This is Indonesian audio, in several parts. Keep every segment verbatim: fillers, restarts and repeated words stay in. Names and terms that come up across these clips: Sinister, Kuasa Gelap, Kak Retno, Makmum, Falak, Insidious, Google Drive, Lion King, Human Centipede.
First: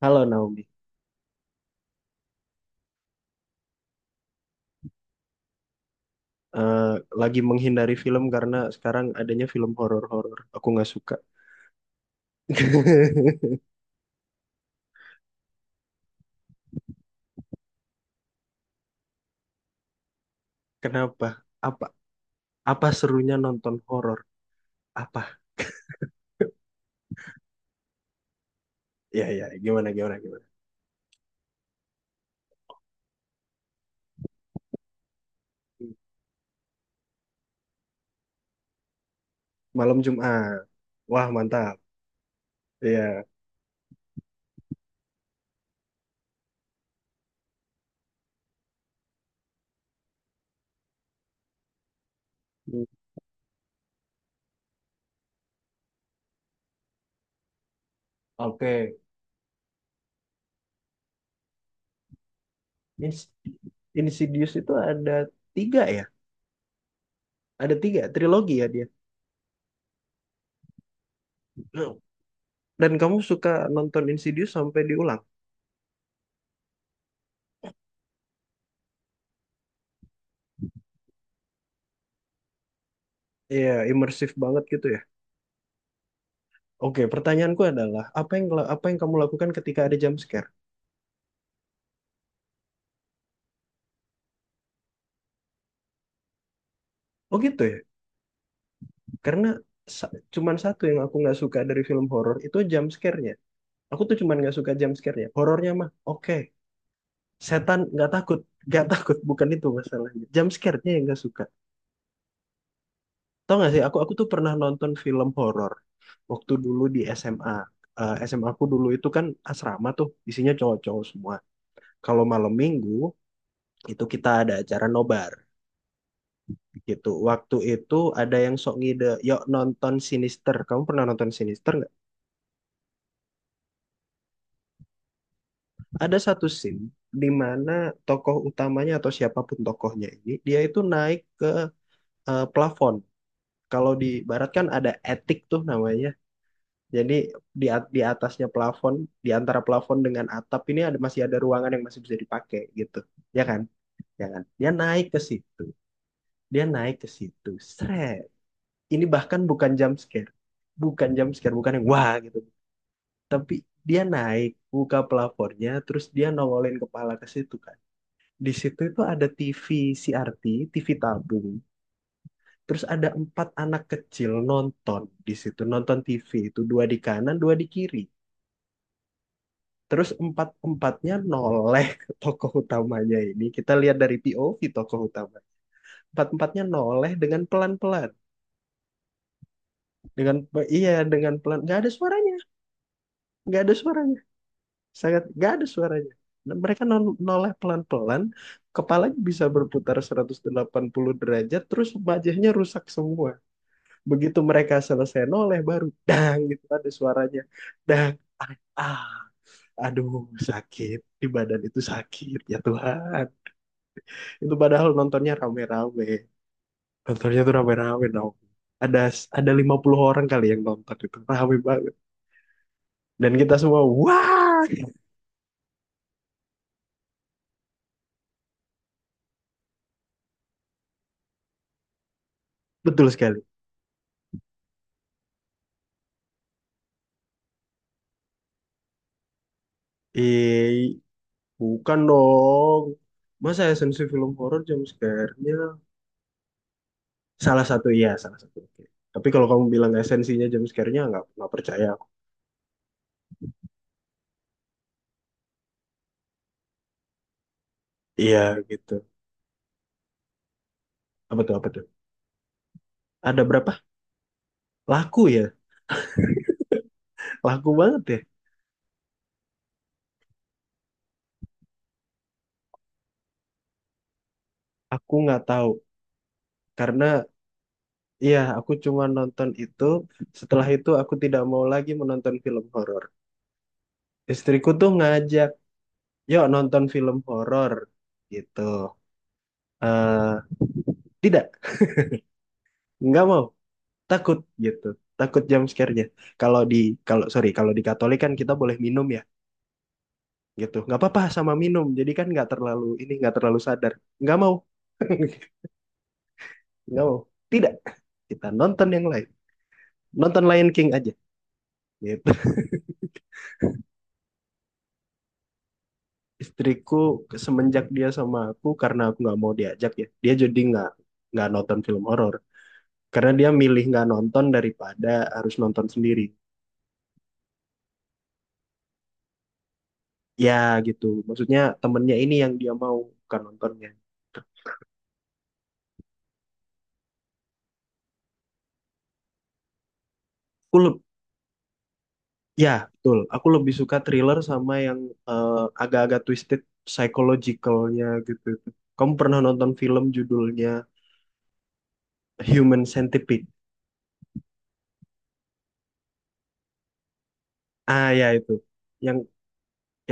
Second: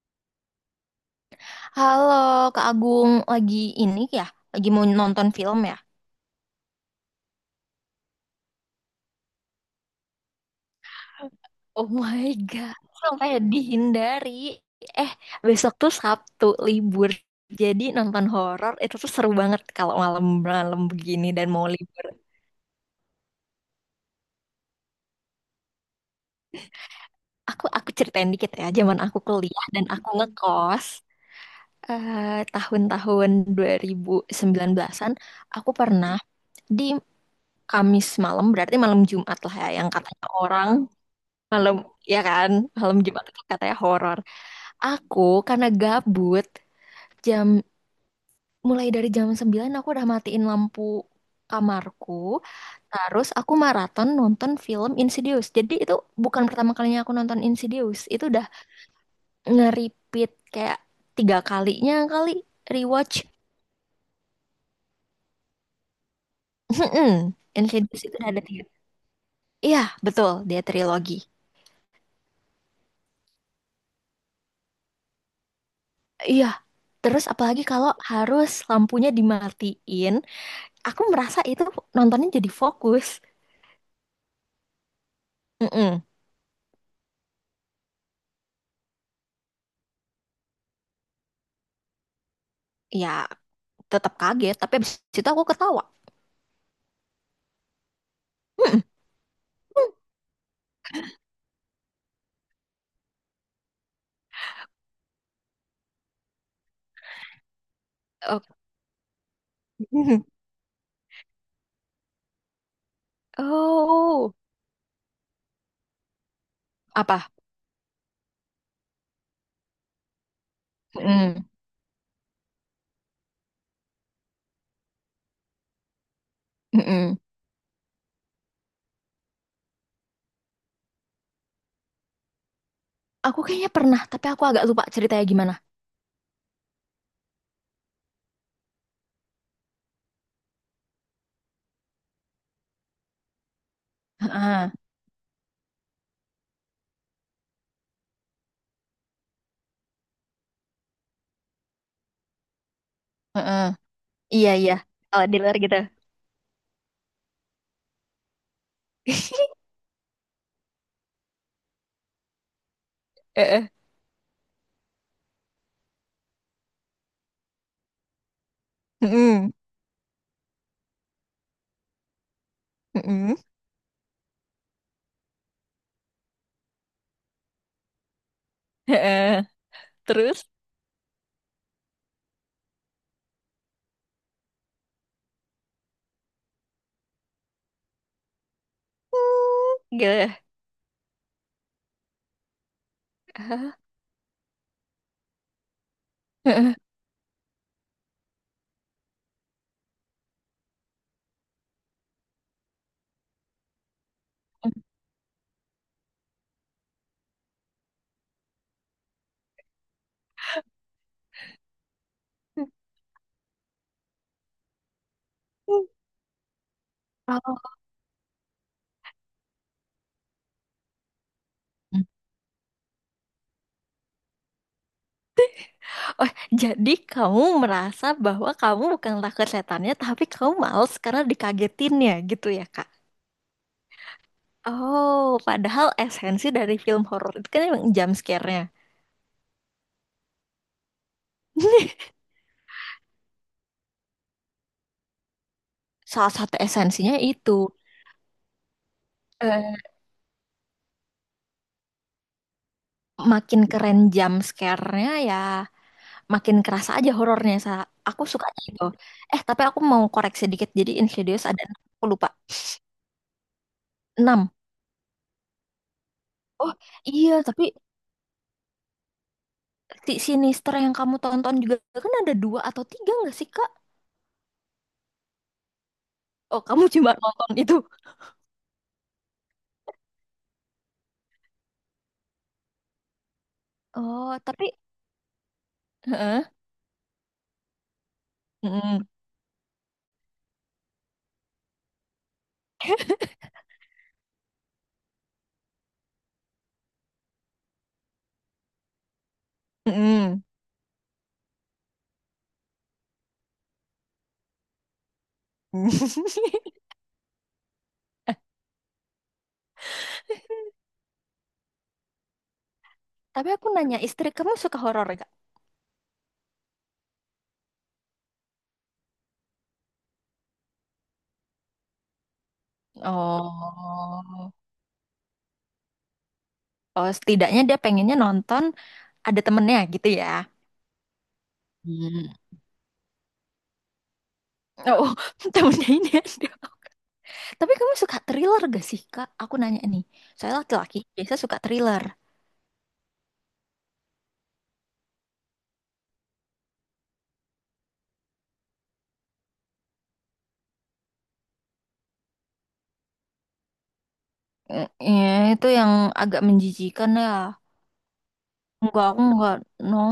Halo Naomi, Halo, Kak Agung, lagi ini ya? Lagi mau nonton film ya? Eh, lagi menghindari film karena sekarang adanya film horor-horor. Aku nggak suka. Oh my God, sampai dihindari. Eh, Besok tuh Sabtu libur. Jadi nonton horor itu tuh seru banget kalau malam-malam Kenapa? begini dan mau Apa libur. apa serunya nonton horor? Apa? Aku aku ceritain dikit ya, zaman aku Ya ya, kuliah dan gimana aku gimana gimana. ngekos, eh, tahun-tahun dua ribu sembilan belasan-an, aku pernah di Kamis malam, berarti malam Jumat lah ya, yang Malam katanya Jumat. orang Wah, mantap. malam, ya kan? Malam Jumat Iya. itu katanya horor. Aku karena gabut, jam mulai dari jam sembilan aku udah matiin lampu kamarku. Hmm. Terus aku maraton nonton film Insidious. Jadi itu bukan pertama kalinya aku nonton Insidious. Itu udah Oke. nge-repeat kayak tiga kalinya kali rewatch. Ins- Insidious itu ada tiga ya? Ada tiga Insidious itu udah ada trilogi tiga. ya dia. Iya, betul. Dia trilogi. Dan kamu suka nonton Insidious sampai diulang? Iya. Terus apalagi kalau harus lampunya dimatiin, aku merasa itu nontonnya jadi fokus. Iya, imersif banget gitu ya? Mm-mm. Oke, pertanyaanku adalah apa yang apa yang kamu lakukan ketika ada jump scare? Ya, tetap kaget, tapi abis itu aku ketawa. Oh gitu ya. Mm-mm. Karena sa- cuman satu yang aku nggak suka dari film horor itu jump scare-nya. Aku tuh cuman nggak suka jump scare-nya. Horornya mah oke. Setan nggak takut, Oh. nggak takut bukan itu masalahnya. Jump scare-nya yang nggak suka. Tau nggak sih? Aku aku tuh Oh. pernah nonton film horor waktu dulu di Apa? S M A. Eh, S M A aku dulu itu kan asrama tuh isinya cowok-cowok semua. Mm-mm. Kalau malam minggu itu kita ada acara nobar gitu. Mm-mm. Waktu itu ada yang sok ngide, yuk nonton Sinister. Kamu pernah nonton Sinister nggak? Aku kayaknya pernah, tapi aku agak lupa ceritanya gimana. Ada satu scene di mana tokoh utamanya atau siapapun tokohnya ini, dia itu naik ke eh, plafon. Kalau di barat kan Heeh. ada attic tuh namanya. Jadi di at- di atasnya plafon, di antara plafon dengan atap ini ada masih ada ruangan yang masih bisa dipakai gitu. Ya kan? Heeh. Ya kan? Iya, Dia iya. naik ke Kalau di luar situ. gitu. Dia naik ke situ. Seret. Ini bahkan bukan jump scare bukan jump scare bukan yang wah gitu, tapi Heeh. dia naik buka pelapornya terus dia nongolin kepala ke situ kan. Di situ itu ada Mm-mm. T V C R T, T V tabung. Terus ada Mm-mm. empat anak kecil nonton di situ, nonton T V itu, dua di kanan dua di kiri. Heeh. Terus Terus? empat empatnya noleh ke tokoh utamanya ini, kita lihat dari P O V tokoh utama. Empat empatnya noleh dengan pelan pelan, Mm. Gitu. dengan, iya dengan pelan, nggak ada suaranya, nggak ada Heeh. suaranya, sangat nggak ada suaranya. Dan Heeh. mereka nol- noleh pelan-pelan, kepalanya bisa berputar seratus delapan puluh derajat terus wajahnya rusak semua. Begitu mereka selesai noleh baru dang gitu ada suaranya, dang, ah, ah, aduh, sakit di badan itu, sakit ya Tuhan. Itu padahal nontonnya rame-rame, nontonnya tuh Oh. rame-rame dong. Ada ada lima puluh orang kali yang nonton itu, rame banget, dan kita semua wah. Oh, jadi kamu merasa bahwa kamu bukanlah setannya, tapi kamu males karena dikagetinnya gitu ya, Kak? Betul sekali Oh, padahal esensi dari film horor itu kan emang jump scare-nya. i. Bukan dong. Masa esensi film horor jumpscare-nya? Salah satu esensinya itu. Salah satu, iya salah satu. Oke. Tapi kalau kamu Eh, bilang esensinya jumpscare-nya, nggak nggak percaya aku. Makin keren jump scare-nya ya, makin kerasa aja horornya. Sa- Aku Iya suka itu. gitu. Eh, tapi aku mau koreksi dikit. Jadi Apa Insidious tuh, ada, apa enam. tuh? Aku lupa, Ada berapa? enam. Laku ya? Oh, iya, Laku tapi banget ya? si Sinister yang kamu tonton juga kan ada dua atau tiga nggak sih, Kak? Aku nggak tahu. Oh, kamu Karena cuma nonton itu. iya aku cuma nonton itu. Setelah itu aku tidak mau lagi menonton film horor. Oh, Istriku tapi tuh ngajak, yuk heeh. nonton film horor. Gitu. Mm-mm. eh Tidak, nggak mau. Takut gitu, takut jam scare-nya. kalau di Kalau, sorry, kalau di Katolik kan kita boleh minum ya, Mm-mm. gitu nggak apa-apa, sama minum jadi kan nggak terlalu ini, nggak terlalu sadar. Nggak mau. Nggak mau, tidak, kita nonton yang lain, nonton Lion King aja, gitu. Tapi aku nanya, istri kamu suka horor gak? Istriku, semenjak dia sama aku, karena aku nggak mau diajak ya, dia jadi nggak nggak nonton film horor, karena dia milih nggak nonton Oh. daripada harus nonton sendiri. Oh, setidaknya dia pengennya nonton ada temennya gitu ya. Ya gitu, maksudnya temennya Hmm. ini yang dia mau, bukan nontonnya. Oh. Temennya ini ada. Tapi kamu suka thriller gak sih, Kak? Aku nanya nih. Saya Aku, laki-laki biasa suka thriller. ya betul. Aku lebih suka thriller sama yang eh, agak-agak twisted psychological-nya gitu. Kamu pernah nonton film judulnya Human Centipede? Eh, Ya, itu yang agak menjijikan ya. Ah, ya itu. Enggak, Yang aku enggak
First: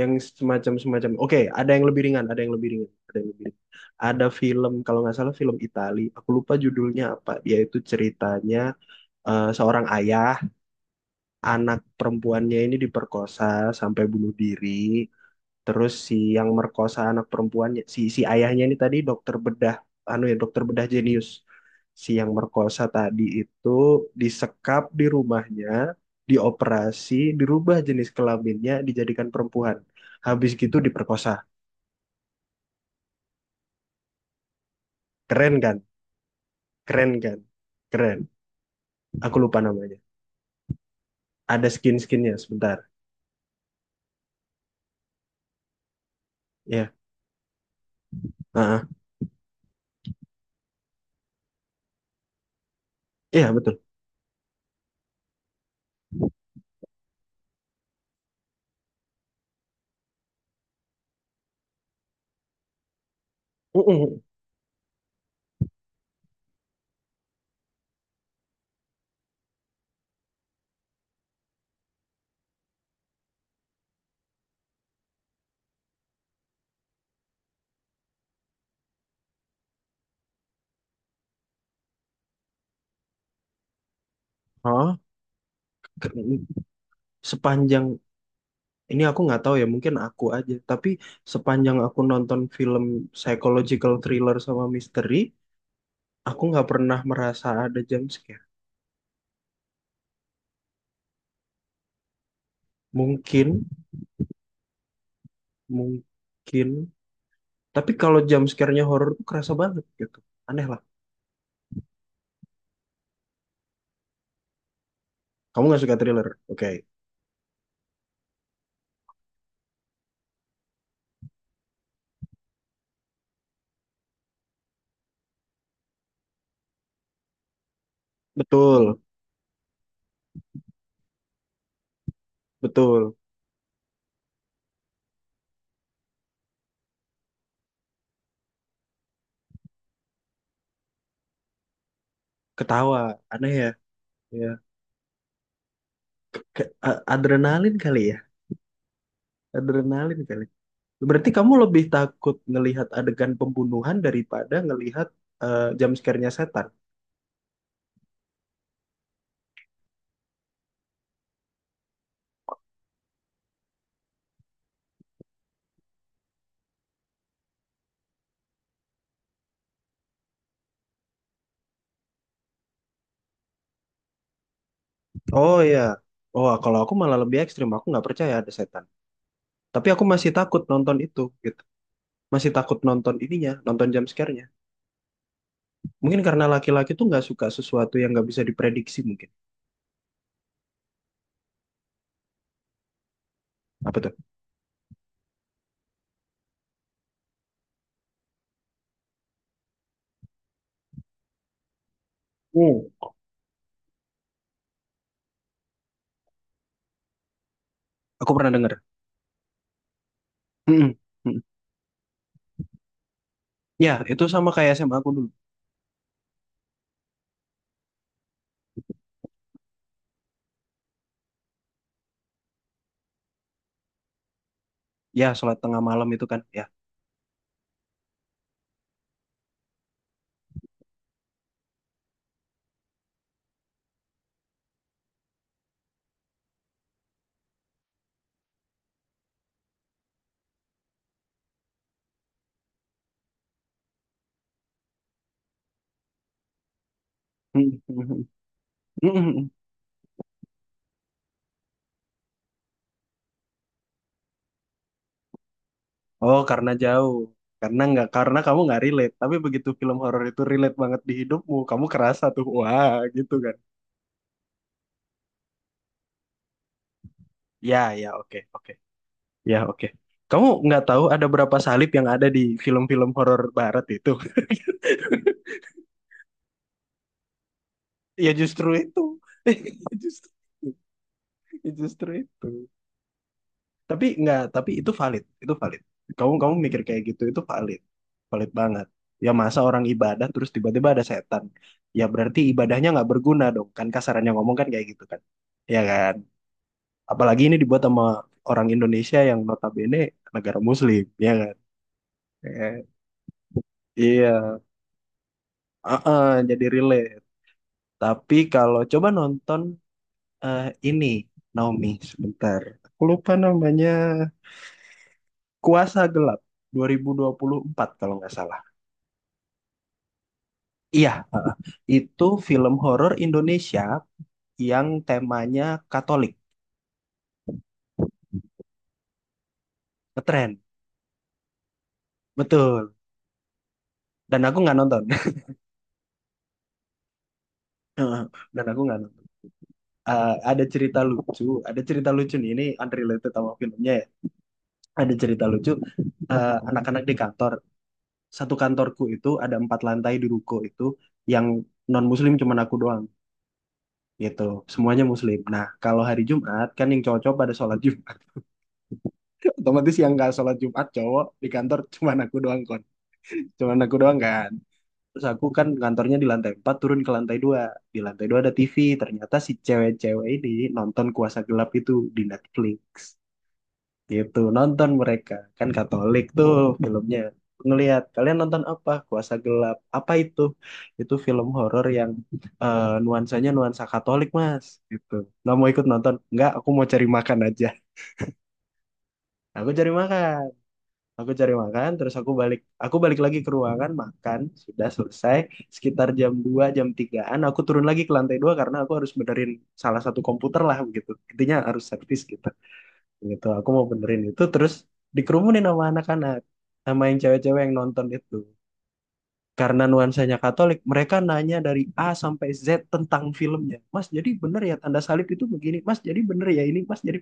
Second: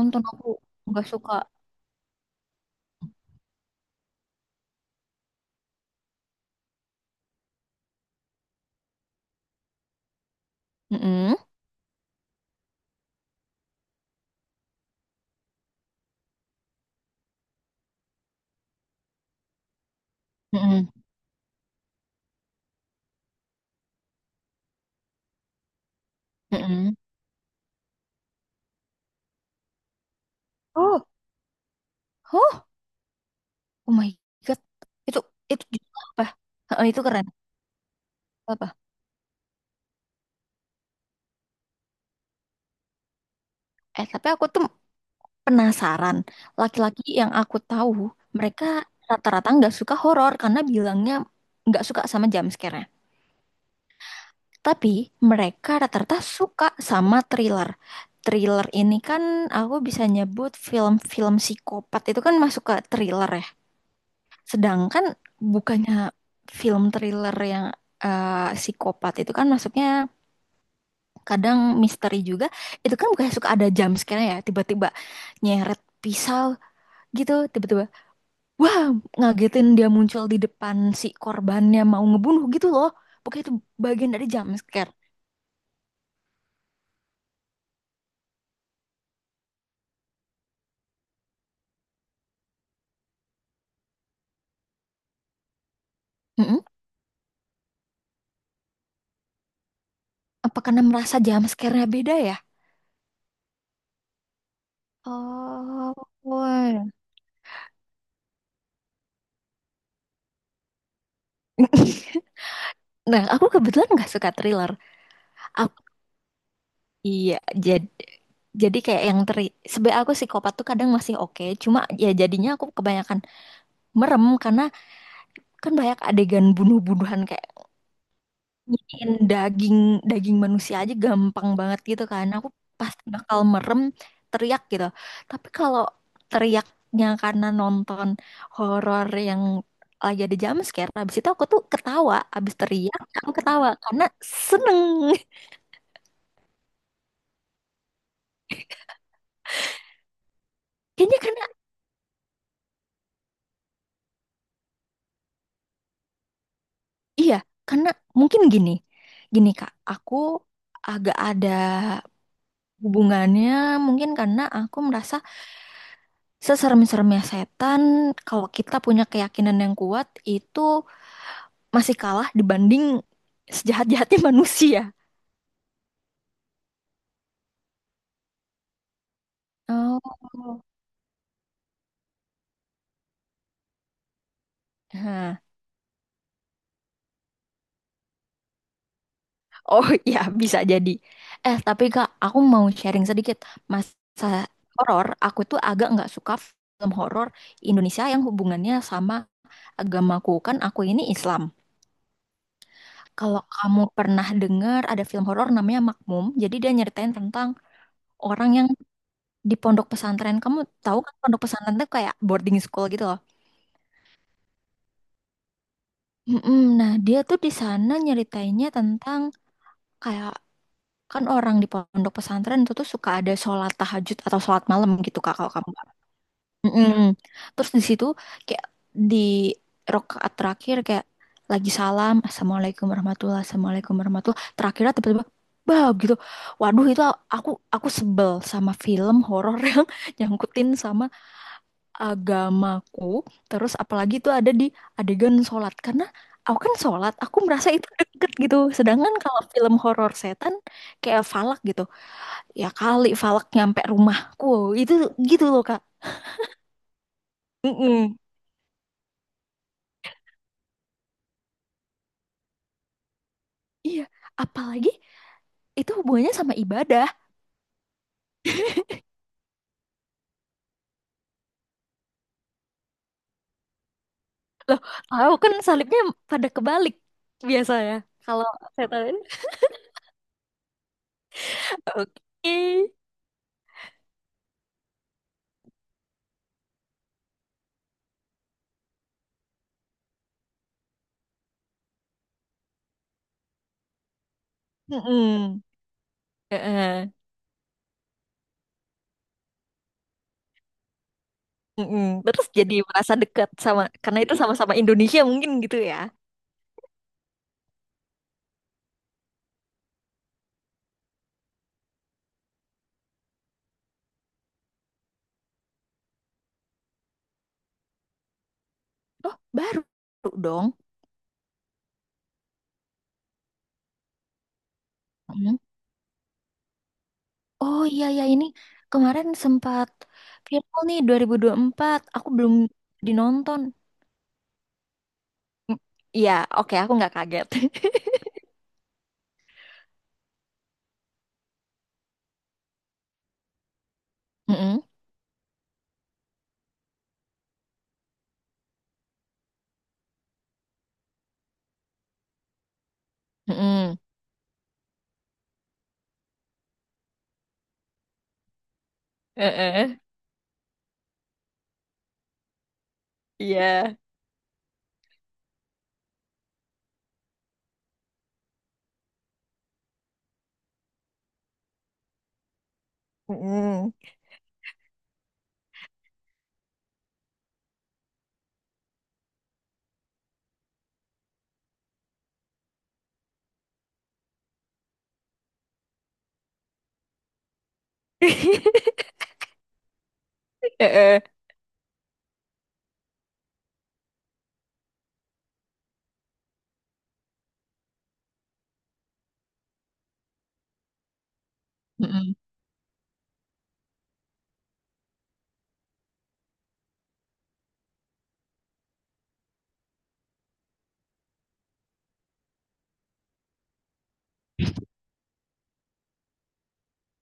yang aku enggak semacam-semacam. suka. Oke, ada yang lebih ringan, ada yang lebih ringan, ada yang lebih ringan. Ada film kalau nggak salah film Itali. Aku lupa judulnya apa. Dia itu ceritanya eh, seorang ayah, Mm-mm. anak perempuannya ini diperkosa sampai bunuh diri. Terus si yang merkosa anak perempuannya, si si ayahnya ini tadi dokter bedah, anu ya dokter bedah Mm-mm. jenius. Si yang merkosa tadi itu disekap di rumahnya, Mm-mm. dioperasi, dirubah jenis kelaminnya, dijadikan perempuan. Habis gitu Oh. diperkosa. Oh, oh my God. Itu Keren itu kan? judul apa? Heeh, itu Keren keren. kan? Keren. Apa? Aku lupa namanya. Ada skin-skinnya sebentar. Eh, tapi aku tuh penasaran. Ya, Laki-laki yang aku tahu, mereka heeh. rata-rata nggak suka horor karena bilangnya nggak suka sama jump scare-nya. Iya betul. Tapi mereka rata-rata suka sama thriller. Thriller ini kan aku bisa nyebut film-film psikopat itu kan masuk ke thriller ya. Mm-mm. Sedangkan bukannya film thriller yang eh, psikopat itu kan masuknya kadang misteri juga, itu kan bukan suka ada jump scare ya, tiba-tiba nyeret pisau gitu, tiba-tiba, wah, ngagetin, dia muncul di depan si korbannya mau ngebunuh gitu loh, pokoknya itu bagian dari jump scare. Hah? Sepanjang Ini aku nggak tahu ya, mungkin aku aja. Tapi sepanjang aku nonton film psychological thriller sama misteri, aku Mm-mm. nggak pernah merasa ada jump scare. Apa karena merasa jump scare-nya beda ya? Mungkin, Oh, wah. mungkin. Tapi kalau jump scare-nya horor tuh kerasa banget gitu. Aneh lah. Nah, aku kebetulan nggak suka thriller. Kamu Aku, nggak suka thriller? Oke. iya. Jadi jadi kayak yang teri sebenarnya aku psikopat tuh kadang masih oke, cuma ya jadinya aku kebanyakan merem karena kan banyak adegan bunuh-bunuhan kayak Betul, nyisiin daging, daging manusia aja gampang banget gitu kan, aku pasti betul. bakal merem, teriak gitu. Tapi kalau teriaknya karena nonton horor yang lagi ada jumpscare, habis itu aku tuh ketawa. Habis Ketawa. teriak aku Aneh ya. ketawa karena Ya. seneng. Ke- a- adrenalin kali ya. Adrenalin kali. Kayaknya Berarti karena kamu lebih takut ngelihat adegan pembunuhan daripada ngelihat eh, jump scare-nya setan. iya, karena mungkin gini, gini kak, aku agak ada hubungannya, mungkin karena aku merasa seserem-seremnya setan, kalau kita punya keyakinan yang kuat, itu masih kalah dibanding sejahat-jahatnya manusia. Oh iya. Oh, kalau aku malah lebih ekstrim. Aku nggak percaya ada setan. Tapi aku masih takut Oh. nonton itu, gitu. Masih takut nonton ininya, nonton jump scare-nya. Nah, Mungkin karena laki-laki tuh nggak suka sesuatu yang nggak bisa diprediksi mungkin. oh ya bisa jadi. Eh, tapi Kak, aku mau sharing sedikit. Apa tuh? Masa horor, aku tuh agak nggak suka film horor Indonesia yang hubungannya sama agamaku. Kan aku ini Islam. Hmm. Kalau kamu pernah dengar ada film horor namanya Makmum, jadi dia nyeritain tentang Aku orang pernah yang denger. di pondok pesantren, kamu Mm-mm. tahu kan pondok Mm-mm. pesantren tuh kayak boarding school gitu loh. Ya, itu sama kayak S M A aku dulu. Mm-mm. Nah, dia tuh di sana nyeritainnya tentang kayak, kan orang di pondok pesantren itu tuh suka ada sholat tahajud atau sholat malam gitu Ya, kak, kalau sholat kamu. tengah malam itu kan. Ya. Mm-mm. Terus di situ kayak di rokaat terakhir, kayak lagi salam assalamualaikum warahmatullah, assalamualaikum warahmatullah terakhirnya tiba-tiba bah gitu, waduh, itu aku aku sebel sama film horor yang nyangkutin sama agamaku. Terus apalagi itu ada di adegan sholat, karena aku kan sholat, aku merasa itu Mm-mm. deket gitu. Sedangkan kalau Mm-mm. film horor setan kayak Falak gitu, ya kali Falak nyampe rumahku, itu gitu loh kak. Oh, karena jauh. Karena nggak, Mm-mm. karena kamu nggak relate. Tapi begitu film horor itu relate banget di hidupmu, kamu kerasa tuh, wah, gitu kan. Iya, apalagi itu hubungannya sama ibadah. Ya, ya, oke, oke. Ya, oke. Kamu nggak tahu ada berapa salib yang ada di film-film horor barat itu? Aku kan salibnya pada kebalik biasanya, Ya kalau justru itu. setan, Justru, justru oke. itu. Tapi nggak, tapi itu valid, itu valid. Kamu kamu mikir kayak gitu itu valid. Valid banget. Ya masa orang ibadah terus tiba-tiba ada setan. Ya berarti ibadahnya nggak berguna dong. Kan kasarannya ngomong kan kayak gitu kan. Mm-mm. Ya kan? Eh, eh. Apalagi ini dibuat sama orang Indonesia yang notabene negara muslim, ya kan? Mm-mm. Terus Eh, jadi merasa dekat sama karena itu iya. sama-sama Indonesia mungkin gitu ya. Heeh, jadi relate. Tapi kalau coba nonton, eh, ini, Naomi sebentar. Aku lupa namanya, Kuasa Gelap dua ribu dua puluh empat kalau nggak salah. Oh, baru dong. Iya, heeh. Itu film horor Indonesia yang Mm. temanya Katolik. Oh iya ya, ini kemarin sempat Ngetren. viral nih, dua dua ribu dua puluh empat. Aku belum Betul. dinonton. Dan aku nggak nonton. Mm. Iya, oke aku nggak kaget. Dan aku nggak nonton. Eh, ada cerita lucu, ada cerita lucu nih, ini unrelated sama filmnya ya. Mm-mm, Ada cerita lucu, eh, anak-anak di kantor, satu kantorku itu ada empat lantai di ruko itu, yang non muslim cuman aku doang, mm-mm. gitu, semuanya muslim. Nah kalau hari Jumat kan yang cowok-cowok pada sholat Jumat, otomatis Eh-eh. yang nggak sholat Jumat cowok di kantor cuman aku doang kon, cuman Iya. aku doang kan. Terus aku kan kantornya di lantai empat, turun ke lantai dua. Di lantai dua ada T V. Ternyata si cewek-cewek ini nonton Kuasa Gelap itu di Netflix, Mm-mm. gitu, nonton. Mereka kan Katolik tuh filmnya. Ngelihat kalian nonton apa? Kuasa Gelap. Apa itu? Itu film horor yang eh, nuansanya nuansa Katolik, mas, gitu. Nggak mau ikut nonton? Nggak, aku mau cari makan aja. Aku cari makan, Eh-eh, aku cari makan terus aku balik, aku balik lagi ke ruangan makan, sudah selesai, sekitar jam dua jam tigaan. Aku turun lagi ke lantai dua karena aku harus benerin salah satu komputer lah, begitu intinya harus servis, mm-mm. gitu. Gitu aku mau benerin itu, terus dikerumunin sama anak-anak, sama yang cewek-cewek yang nonton itu. Karena nuansanya Katolik, mereka nanya dari A sampai Z tentang filmnya. Mas, jadi bener ya tanda salib itu begini? Mas, jadi bener ya ini? Mas, jadi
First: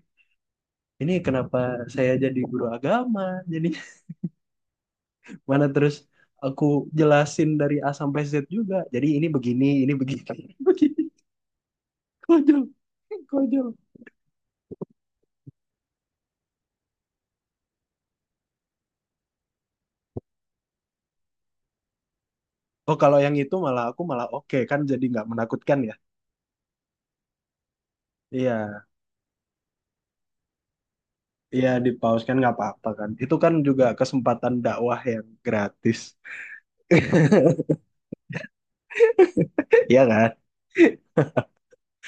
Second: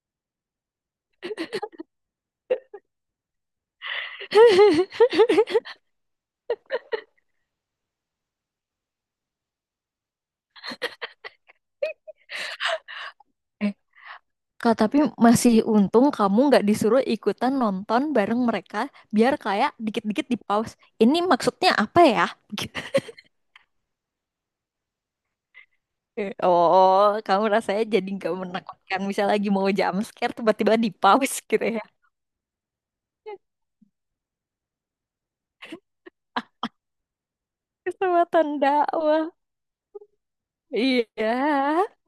ini kenapa? Saya jadi guru agama, jadi, mana, terus aku jelasin dari A sampai Z juga, jadi ini begini, ini begini, begini. Konyol. Konyol. Eh, Kak, tapi masih untung kamu nggak disuruh ikutan nonton bareng mereka, biar kayak dikit-dikit di pause. Ini maksudnya apa ya? Oh, kalau yang itu malah, aku malah oke, kan jadi nggak menakutkan ya. Eh, Oh, kamu rasanya jadi nggak Iya. menakutkan. Misal lagi mau jump scare, tiba-tiba di pause gitu Iya ya. di pause kan nggak apa-apa kan. Itu kan juga kesempatan dakwah yang gratis. Kesempatan dakwah. Iya kan? Iya.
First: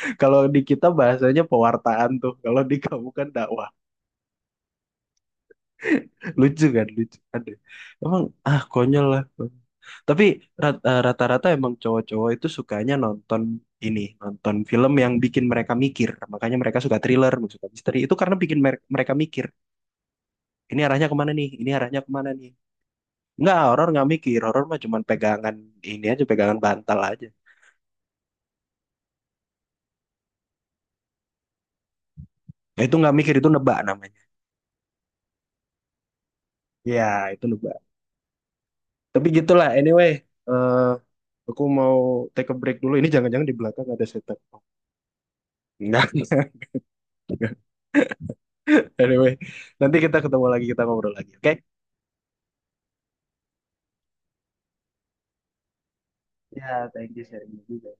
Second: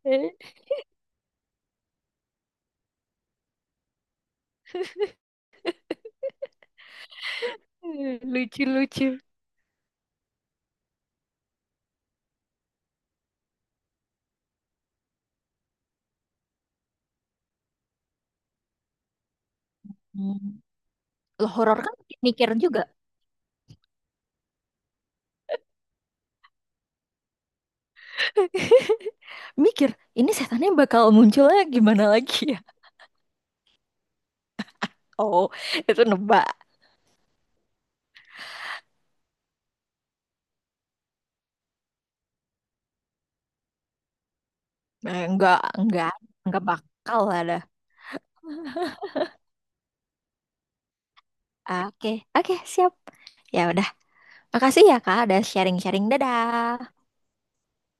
Eh, Kalau di kita bahasanya pewartaan tuh. Kalau di kamu kan dakwah. Lucu kan? Lucu. Aduh. Emang ah konyol Lucu-lucu. lah. Tapi rat- eh, rata-rata emang cowok-cowok itu sukanya nonton ini, nonton film yang bikin mereka mikir. Makanya mereka suka thriller, suka misteri. Itu karena bikin mer- mereka mikir. Hmm. Ini arahnya kemana nih? Loh, Ini horor kan arahnya kemana mikir nih? juga. Enggak, horor nggak mikir. Horor mah cuman pegangan ini aja, pegangan bantal aja. Mikir, ini setannya bakal munculnya gimana lagi ya? Ya, itu nggak mikir, itu nebak namanya. Oh, itu nebak. Ya itu nebak. Tapi gitulah, anyway, eh aku mau take a break dulu, ini jangan-jangan di belakang ada setup. Nah, enggak, Enggak. enggak, enggak bakal ada. Anyway, nanti kita ketemu lagi, kita ngobrol lagi, oke. Oke, oke, siap. Ya udah. Makasih ya, Kak, udah sharing-sharing. Ya, Dadah. thank you, sharing juga.